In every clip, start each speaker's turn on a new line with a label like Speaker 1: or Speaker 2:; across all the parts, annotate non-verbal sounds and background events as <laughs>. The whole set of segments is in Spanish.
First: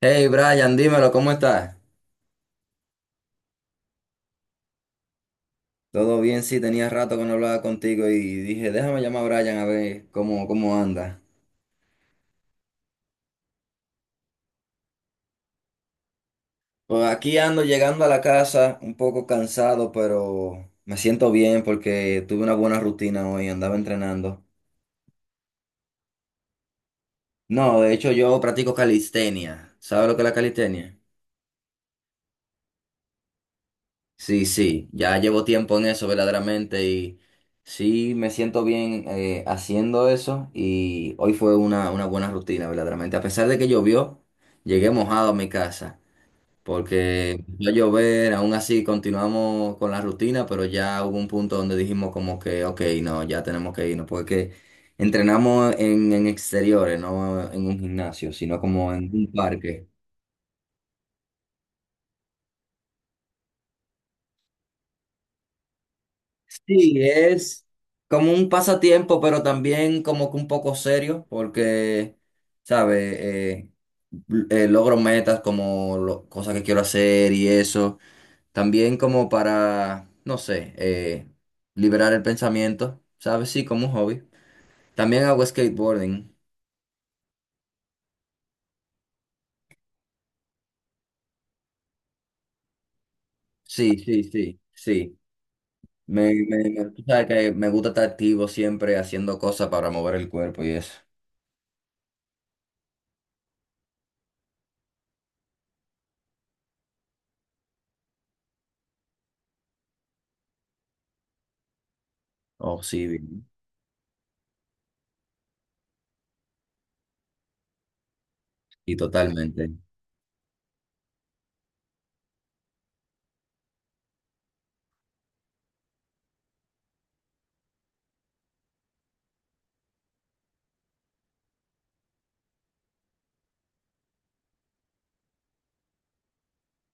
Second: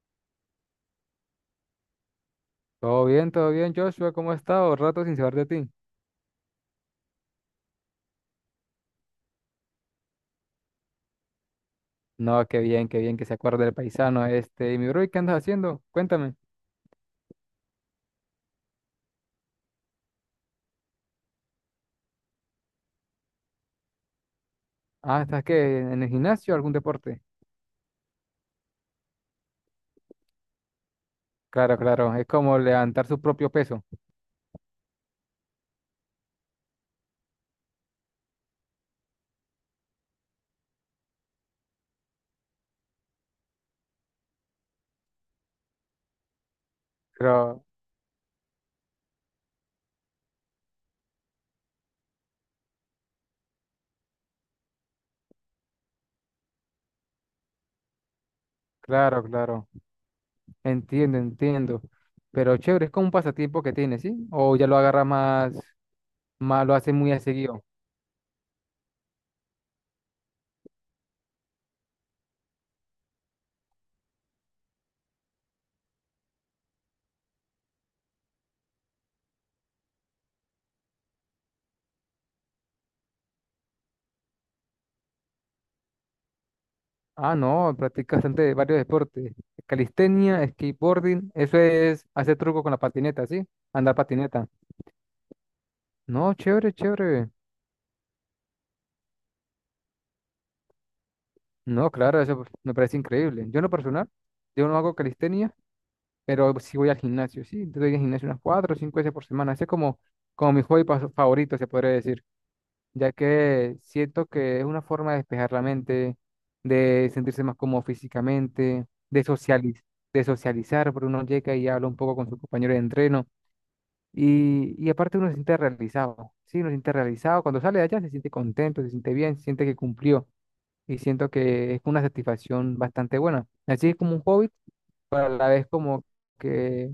Speaker 1: Hey Brian, dímelo, ¿cómo estás?
Speaker 2: Todo bien, Joshua, ¿cómo has estado? Rato sin saber de ti.
Speaker 1: Todo bien, sí, tenía rato que no hablaba contigo y dije, déjame llamar a Brian a ver cómo anda.
Speaker 2: No, qué bien que se acuerde del paisano este. Y mi bro, ¿y qué andas haciendo? Cuéntame.
Speaker 1: Pues aquí ando llegando a la casa, un poco cansado, pero me siento bien porque tuve una buena rutina hoy, andaba entrenando.
Speaker 2: Ah, ¿estás qué? ¿En el gimnasio algún deporte?
Speaker 1: No, de hecho yo practico calistenia. ¿Sabes lo que es la calistenia?
Speaker 2: Claro, claro, es como levantar su propio peso.
Speaker 1: Sí, sí, ya llevo tiempo en eso verdaderamente y sí me siento bien haciendo eso y hoy fue una buena rutina verdaderamente. A pesar de que llovió, llegué mojado a mi casa porque
Speaker 2: Pero,
Speaker 1: empezó a llover, aún así continuamos con la rutina, pero ya hubo un punto donde dijimos como que, ok, no, ya tenemos que irnos porque entrenamos en exteriores, no en un gimnasio, sino como en
Speaker 2: claro,
Speaker 1: un
Speaker 2: claro,
Speaker 1: parque.
Speaker 2: entiendo. Pero chévere, es como un pasatiempo que tienes, ¿sí? O ya lo agarra más, más, lo hace
Speaker 1: Sí,
Speaker 2: muy a seguido.
Speaker 1: es como un pasatiempo, pero también como que un poco serio, porque, ¿sabes? Logro metas como cosas que quiero hacer y eso. También como para, no sé, liberar el pensamiento, ¿sabes? Sí, como un hobby. También hago skateboarding.
Speaker 2: Ah, no, practica bastante varios deportes. Calistenia, skateboarding, eso es hacer truco con la patineta, ¿sí? Andar
Speaker 1: Sí, sí,
Speaker 2: patineta.
Speaker 1: sí, sí.
Speaker 2: No, chévere,
Speaker 1: Tú sabes
Speaker 2: chévere.
Speaker 1: que me gusta estar activo siempre haciendo cosas para mover el cuerpo y eso.
Speaker 2: No, claro, eso me parece increíble. Yo en lo personal, yo no hago calistenia, pero sí voy al gimnasio, sí. Yo voy al gimnasio unas cuatro o cinco veces por semana. Ese es como, como mi hobby pas- favorito, se podría decir,
Speaker 1: Oh, sí,
Speaker 2: ya
Speaker 1: bien.
Speaker 2: que siento que es una forma de despejar la mente, de sentirse más cómodo físicamente,
Speaker 1: Y
Speaker 2: de
Speaker 1: totalmente.
Speaker 2: socializ- de socializar, porque uno llega y habla un poco con sus compañeros de entreno. Y aparte uno se siente realizado, sí, uno se siente realizado. Cuando sale de allá se siente contento, se siente bien, se siente que cumplió. Y siento que es una satisfacción bastante buena. Así es como un hobby, pero a la vez como que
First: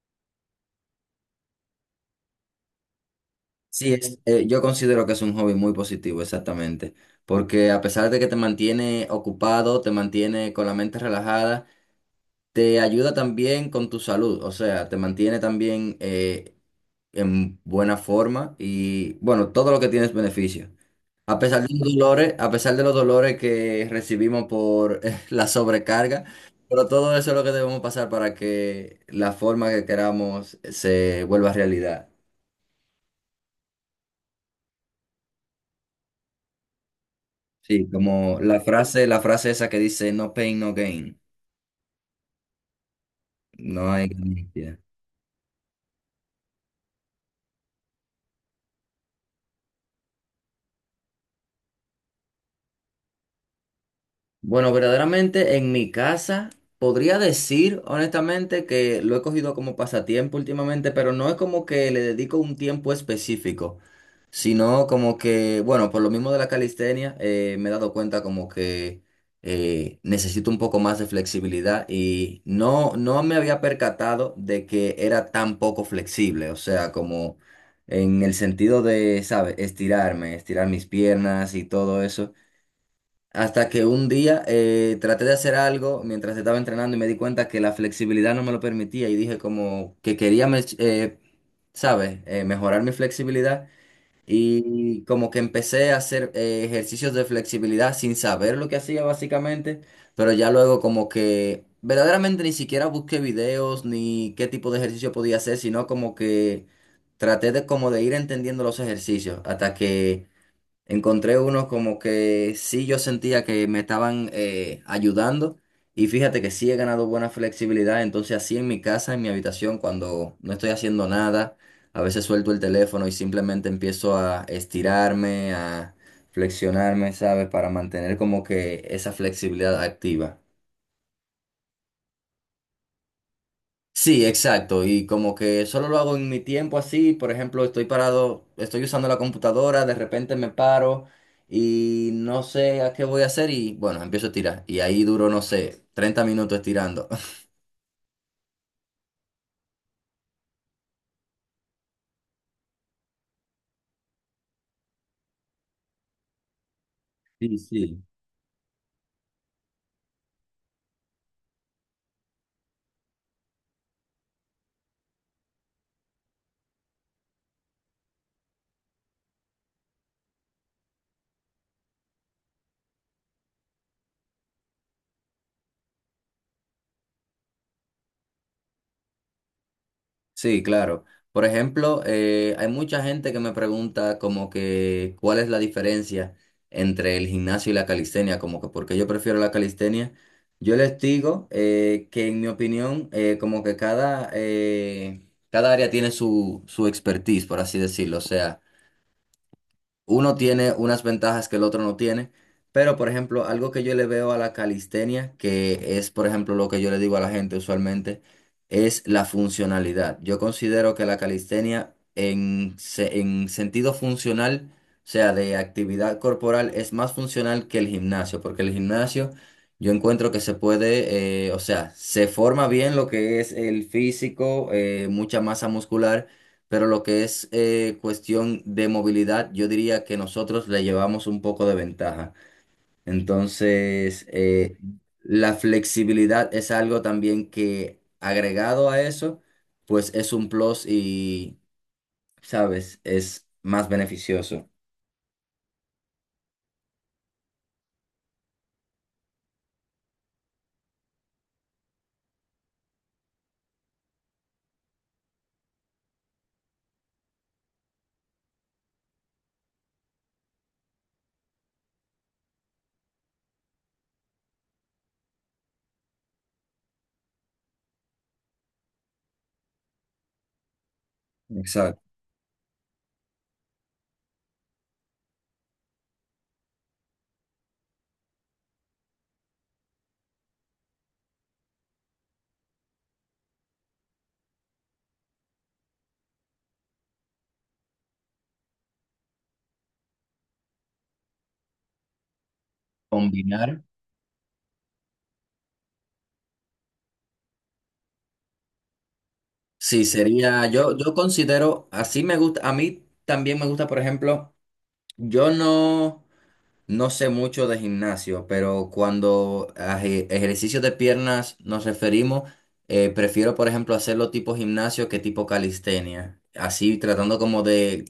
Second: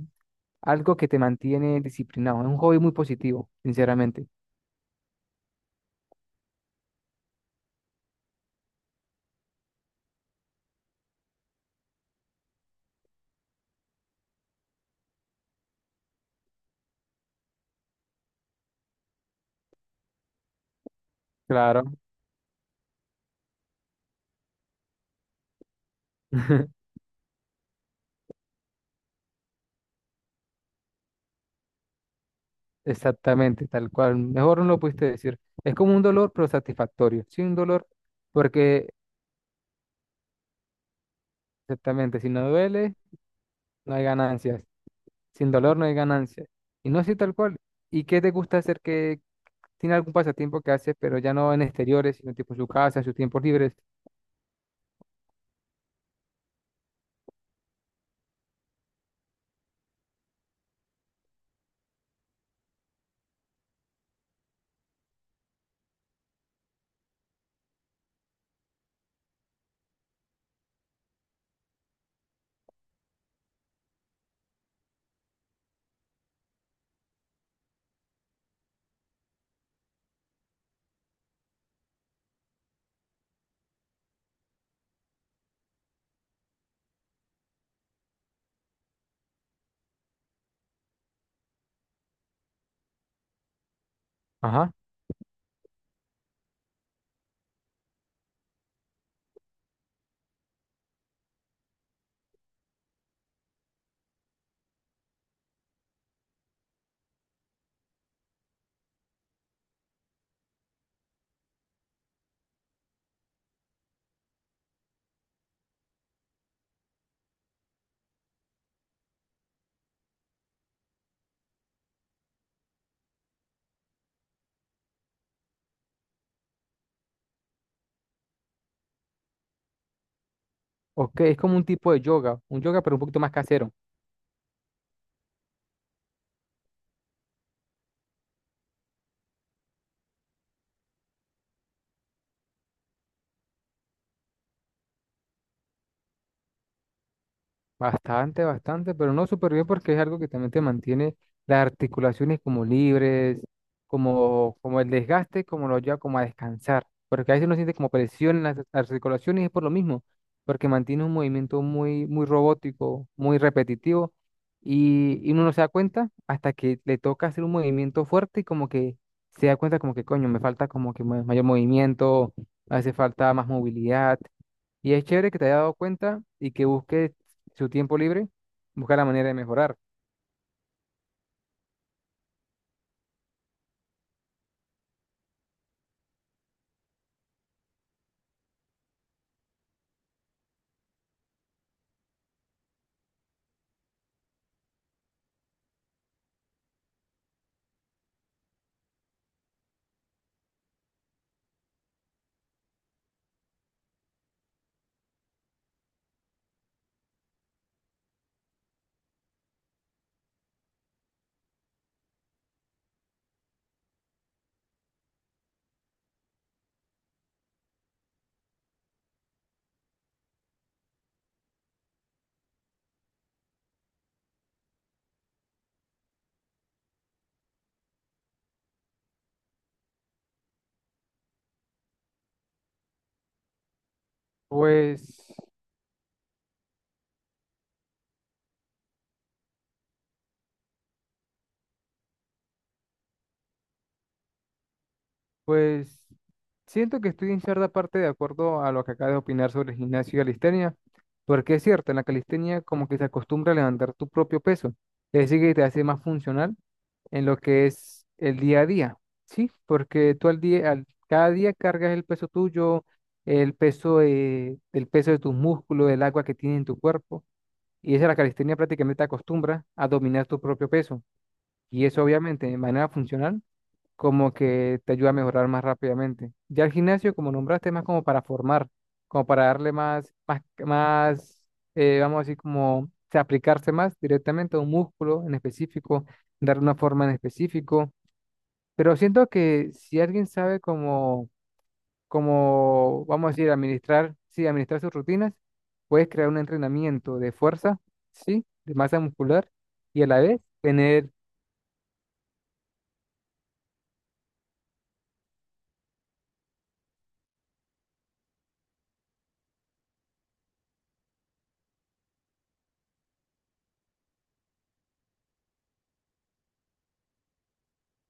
Speaker 2: algo que te mantiene disciplinado. Es un hobby muy positivo, sinceramente.
Speaker 1: Yo considero que es un hobby muy positivo, exactamente, porque a pesar de que te mantiene ocupado, te mantiene con la mente relajada, te ayuda también con tu salud, o sea, te mantiene también en buena forma y bueno, todo lo que tienes beneficio. A pesar de
Speaker 2: Claro.
Speaker 1: los dolores, a pesar de los dolores que recibimos por <laughs> la sobrecarga, pero
Speaker 2: <laughs>
Speaker 1: todo eso es lo que debemos pasar para que la forma que queramos se vuelva realidad.
Speaker 2: Exactamente, tal cual. Mejor no lo pudiste decir. Es como un dolor, pero satisfactorio. Sin dolor,
Speaker 1: Sí, como
Speaker 2: porque
Speaker 1: la frase esa que dice no pain, no gain.
Speaker 2: exactamente, si no duele,
Speaker 1: No
Speaker 2: no hay
Speaker 1: hay
Speaker 2: ganancias.
Speaker 1: ganancia.
Speaker 2: Sin dolor no hay ganancias. Y no así tal cual. ¿Y qué te gusta hacer que tiene algún pasatiempo que haces, pero ya no en exteriores, sino tipo en su casa, en sus tiempos libres?
Speaker 1: Bueno, verdaderamente en mi casa podría decir honestamente que lo he cogido como pasatiempo últimamente, pero no es como que le dedico un tiempo específico. Sino como que, bueno, por lo mismo de la calistenia, me he dado cuenta como que necesito un poco más de flexibilidad y no me había percatado de que era tan poco flexible, o sea, como en el sentido de, ¿sabes? Estirarme, estirar mis piernas y todo eso. Hasta que un día traté de hacer algo mientras estaba entrenando y me di cuenta que la flexibilidad no me lo permitía y dije como que ¿sabes? Mejorar mi flexibilidad.
Speaker 2: Ajá.
Speaker 1: Y como que empecé a hacer ejercicios de flexibilidad sin saber lo que hacía básicamente, pero ya luego como que verdaderamente ni siquiera busqué videos ni qué tipo de ejercicio podía hacer, sino como que traté de como de ir entendiendo los ejercicios hasta que encontré unos como que sí yo sentía que me estaban ayudando y fíjate que sí he ganado buena flexibilidad, entonces así en mi casa, en mi habitación, cuando no estoy haciendo nada, a veces suelto el teléfono y simplemente empiezo a estirarme, a flexionarme, ¿sabes? Para mantener como que esa flexibilidad activa.
Speaker 2: Ok, es como un tipo de yoga, un yoga pero un poquito más casero.
Speaker 1: Sí, exacto. Y como que solo lo hago en mi tiempo así. Por ejemplo, estoy parado, estoy usando la computadora, de repente me paro y no sé a qué voy a hacer y bueno, empiezo a tirar. Y ahí duro, no sé, 30 minutos tirando. <laughs>
Speaker 2: Bastante, bastante, pero no súper bien porque es algo que también te mantiene las articulaciones como libres, como, como el desgaste, como lo lleva como a descansar. Porque a veces uno
Speaker 1: Sí,
Speaker 2: siente como
Speaker 1: sí.
Speaker 2: presión en las articulaciones y es por lo mismo, porque mantiene un movimiento muy, muy robótico, muy repetitivo y uno no se da cuenta hasta que le toca hacer un movimiento fuerte y como que se da cuenta como que coño, me falta como que ma- mayor movimiento, hace falta más movilidad. Y es chévere que te haya dado cuenta y que busques su tiempo libre, buscar la manera de mejorar.
Speaker 1: Sí, claro. Por ejemplo, hay mucha gente que me pregunta como que cuál es la diferencia entre el gimnasio y la calistenia, como que por qué yo prefiero la calistenia. Yo les digo que en mi opinión, cada área tiene su expertise, por así decirlo. O sea, uno tiene unas ventajas que el otro no tiene, pero por ejemplo, algo que yo le veo a la calistenia, que es por ejemplo lo que yo le digo a la gente usualmente, es la funcionalidad. Yo considero que la calistenia en sentido funcional, o sea, de actividad corporal, es más funcional que el gimnasio, porque el gimnasio yo encuentro que se puede, o sea, se forma bien lo que es el físico, mucha masa muscular pero lo que es cuestión de movilidad, yo diría que nosotros le llevamos un poco de ventaja. Entonces,
Speaker 2: Pues,
Speaker 1: la flexibilidad es algo también que agregado a eso, pues es un plus y, ¿sabes? Es más beneficioso.
Speaker 2: pues, siento que estoy en cierta parte de acuerdo a lo que acabas de opinar sobre el gimnasio y calistenia, porque es cierto, en la calistenia como que se acostumbra a levantar tu propio peso, es decir, que te hace más funcional en lo que es el día a día, ¿sí? Porque tú al día, al- cada día cargas el peso tuyo, el peso de tus músculos, el agua que tiene en tu cuerpo. Y esa la calistenia prácticamente te acostumbra a dominar tu propio peso. Y
Speaker 1: Exacto.
Speaker 2: eso obviamente de manera funcional como que te ayuda a mejorar más rápidamente. Ya el gimnasio, como nombraste, es más como para formar, como para darle más, más, más vamos a decir, como o sea, aplicarse más directamente a un músculo en específico, darle una forma en específico. Pero siento que si alguien sabe como como, vamos a decir,
Speaker 1: Combinar.
Speaker 2: administrar, sí, administrar sus rutinas, puedes crear un entrenamiento de fuerza, sí, de masa muscular y
Speaker 1: Sí,
Speaker 2: a la vez
Speaker 1: sería,
Speaker 2: tener,
Speaker 1: yo considero, así me gusta, a mí también me gusta, por ejemplo, yo no... No sé mucho de gimnasio, pero cuando a ejercicios de piernas nos referimos, prefiero, por ejemplo, hacerlo tipo gimnasio que tipo calistenia. Así tratando como de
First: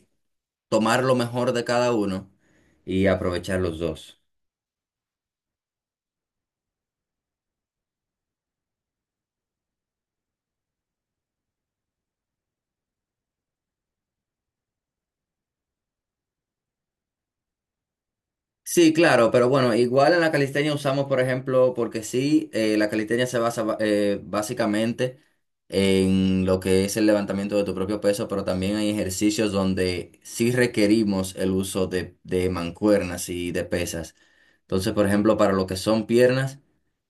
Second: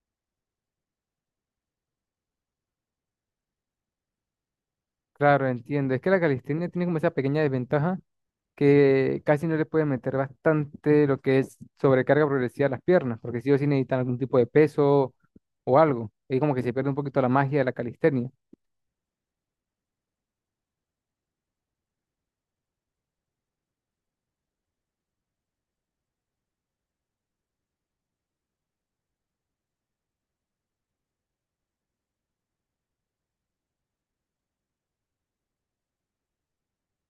Speaker 1: tomar lo mejor de cada uno y aprovechar los dos.
Speaker 2: claro, entiendo, es que la calistenia tiene como esa pequeña desventaja que casi no le puede meter bastante lo que es sobrecarga progresiva a las piernas, porque sí o sí necesitan algún tipo de peso o algo. Ahí como que se pierde un poquito la magia de la calistenia.
Speaker 1: Sí, claro, pero bueno, igual en la calistenia usamos, por ejemplo, porque sí, la calistenia se basa básicamente en lo que es el levantamiento de tu propio peso, pero también hay ejercicios donde sí requerimos el uso de mancuernas y de pesas. Entonces, por ejemplo, para lo que son piernas,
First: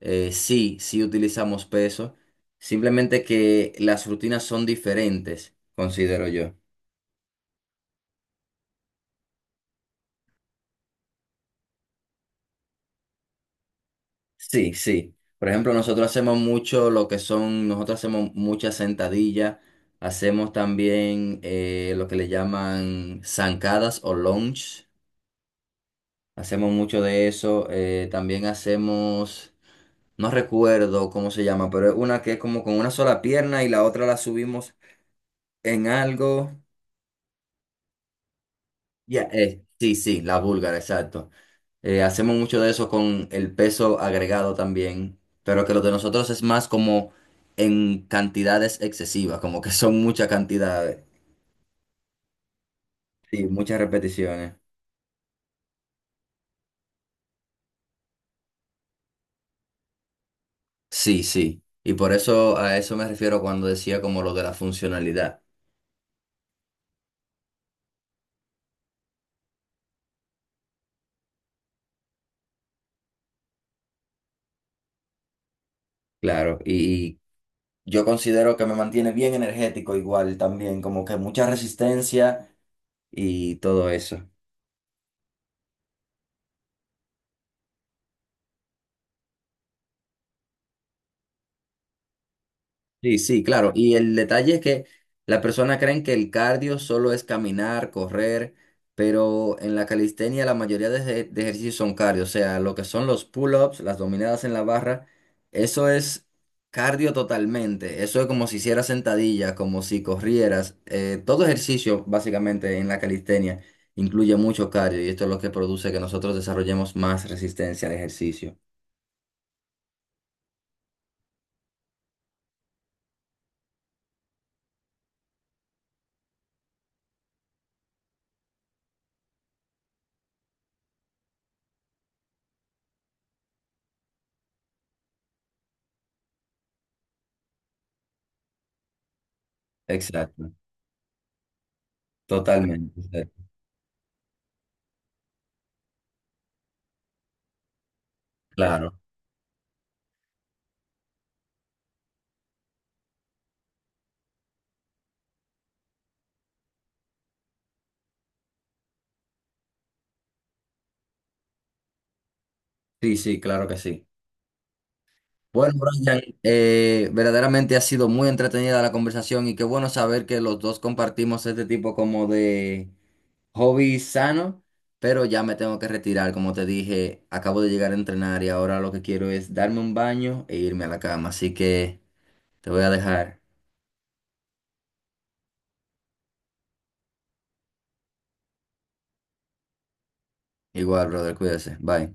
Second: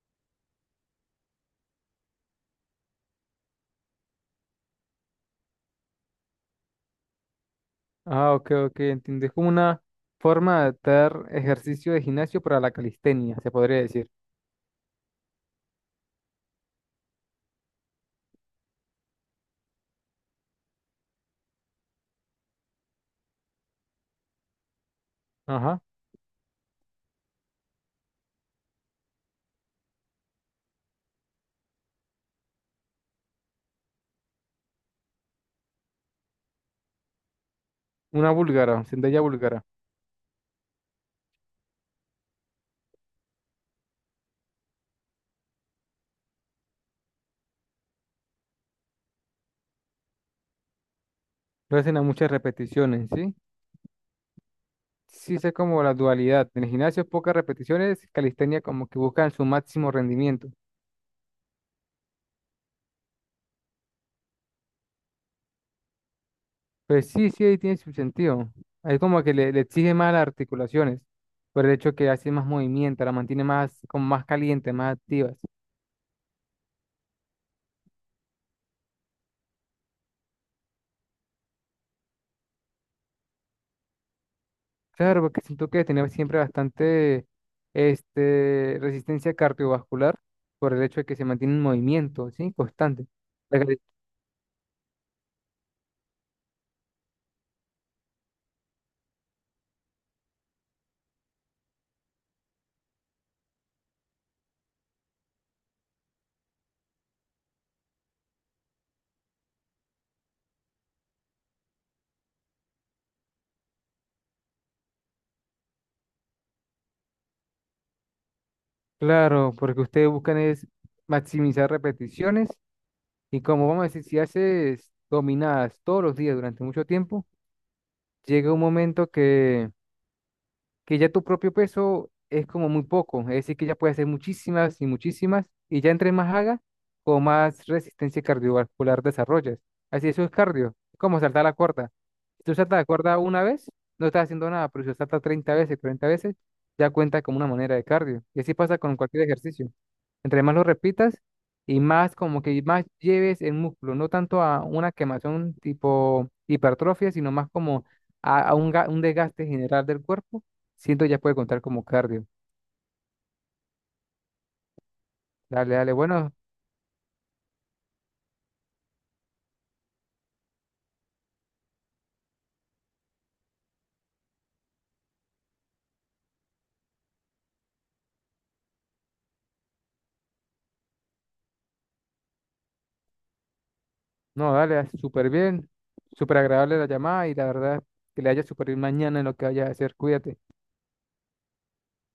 Speaker 1: sí utilizamos peso, simplemente que las rutinas son diferentes, considero yo.
Speaker 2: Ah, ok, ok, entiendo. Es como una forma de adaptar ejercicio de gimnasio para la calistenia, se podría decir.
Speaker 1: Sí, sí. Por ejemplo, nosotros hacemos muchas sentadillas, hacemos también lo que le llaman zancadas o lunge,
Speaker 2: Ajá.
Speaker 1: hacemos mucho de eso, también hacemos, no recuerdo cómo se llama, pero es una que es como con una sola pierna y la otra la subimos en algo.
Speaker 2: Una búlgara, sentadilla
Speaker 1: Ya,
Speaker 2: búlgara.
Speaker 1: sí, sí, la búlgara, exacto. Hacemos mucho de eso con el peso agregado también, pero que lo de nosotros es más como en cantidades excesivas, como que son muchas cantidades,
Speaker 2: No hacen a muchas repeticiones, ¿sí?
Speaker 1: sí, muchas repeticiones.
Speaker 2: Sí sé como la dualidad. En el gimnasio pocas repeticiones, calistenia como que buscan su máximo rendimiento.
Speaker 1: Sí, sí. Y por eso a eso me refiero cuando decía como lo de la funcionalidad.
Speaker 2: Pues sí, sí, ahí tiene su sentido. Ahí como que le exige más las articulaciones, por el hecho que hace más movimiento, la mantiene más, como más caliente, más activas.
Speaker 1: Claro, y yo considero que me mantiene bien energético igual también, como que mucha resistencia y todo eso.
Speaker 2: Claro, porque siento que tener siempre bastante este, resistencia cardiovascular, por el hecho de que se mantiene en movimiento, ¿sí? Constante.
Speaker 1: Sí, sí,
Speaker 2: La,
Speaker 1: claro. Y el detalle es que las personas creen que el cardio solo es caminar, correr, pero en la calistenia la mayoría de ejercicios son cardio. O sea, lo que son los pull-ups, las dominadas en la barra, eso es cardio totalmente. Eso es como si hicieras sentadillas, como si corrieras. Todo ejercicio, básicamente, en la calistenia incluye mucho cardio y esto es lo que produce que nosotros desarrollemos más resistencia al ejercicio.
Speaker 2: claro, porque ustedes buscan es maximizar repeticiones y como vamos a decir, si haces dominadas todos los días durante mucho tiempo, llega un momento que ya tu propio peso es como muy poco, es decir, que ya puedes hacer muchísimas y muchísimas y ya entre más hagas, con más resistencia cardiovascular desarrollas. Así eso es
Speaker 1: Exacto,
Speaker 2: cardio, es como saltar la cuerda. Si tú saltas la cuerda
Speaker 1: totalmente.
Speaker 2: una vez, no estás haciendo nada, pero si lo saltas 30 veces, 40 veces, ya cuenta como una manera de cardio. Y así pasa
Speaker 1: Claro.
Speaker 2: con cualquier ejercicio. Entre más lo repitas y más como que más lleves el músculo, no tanto a una quemación tipo hipertrofia, sino más como a un, ga- un desgaste general del cuerpo, siento ya puede contar como cardio.
Speaker 1: Sí, sí, claro que sí. Bueno,
Speaker 2: Dale, dale,
Speaker 1: Brian,
Speaker 2: bueno,
Speaker 1: verdaderamente ha sido muy entretenida la conversación y qué bueno saber que los dos compartimos este tipo como de hobby sano, pero ya me tengo que retirar, como te dije, acabo de llegar a entrenar y ahora lo que quiero es darme un baño e irme a la cama, así que te voy a dejar.
Speaker 2: no, dale, súper bien, súper agradable la llamada y la verdad que le haya súper bien mañana en lo que vaya a hacer, cuídate.
Speaker 1: Igual, brother, cuídese. Bye.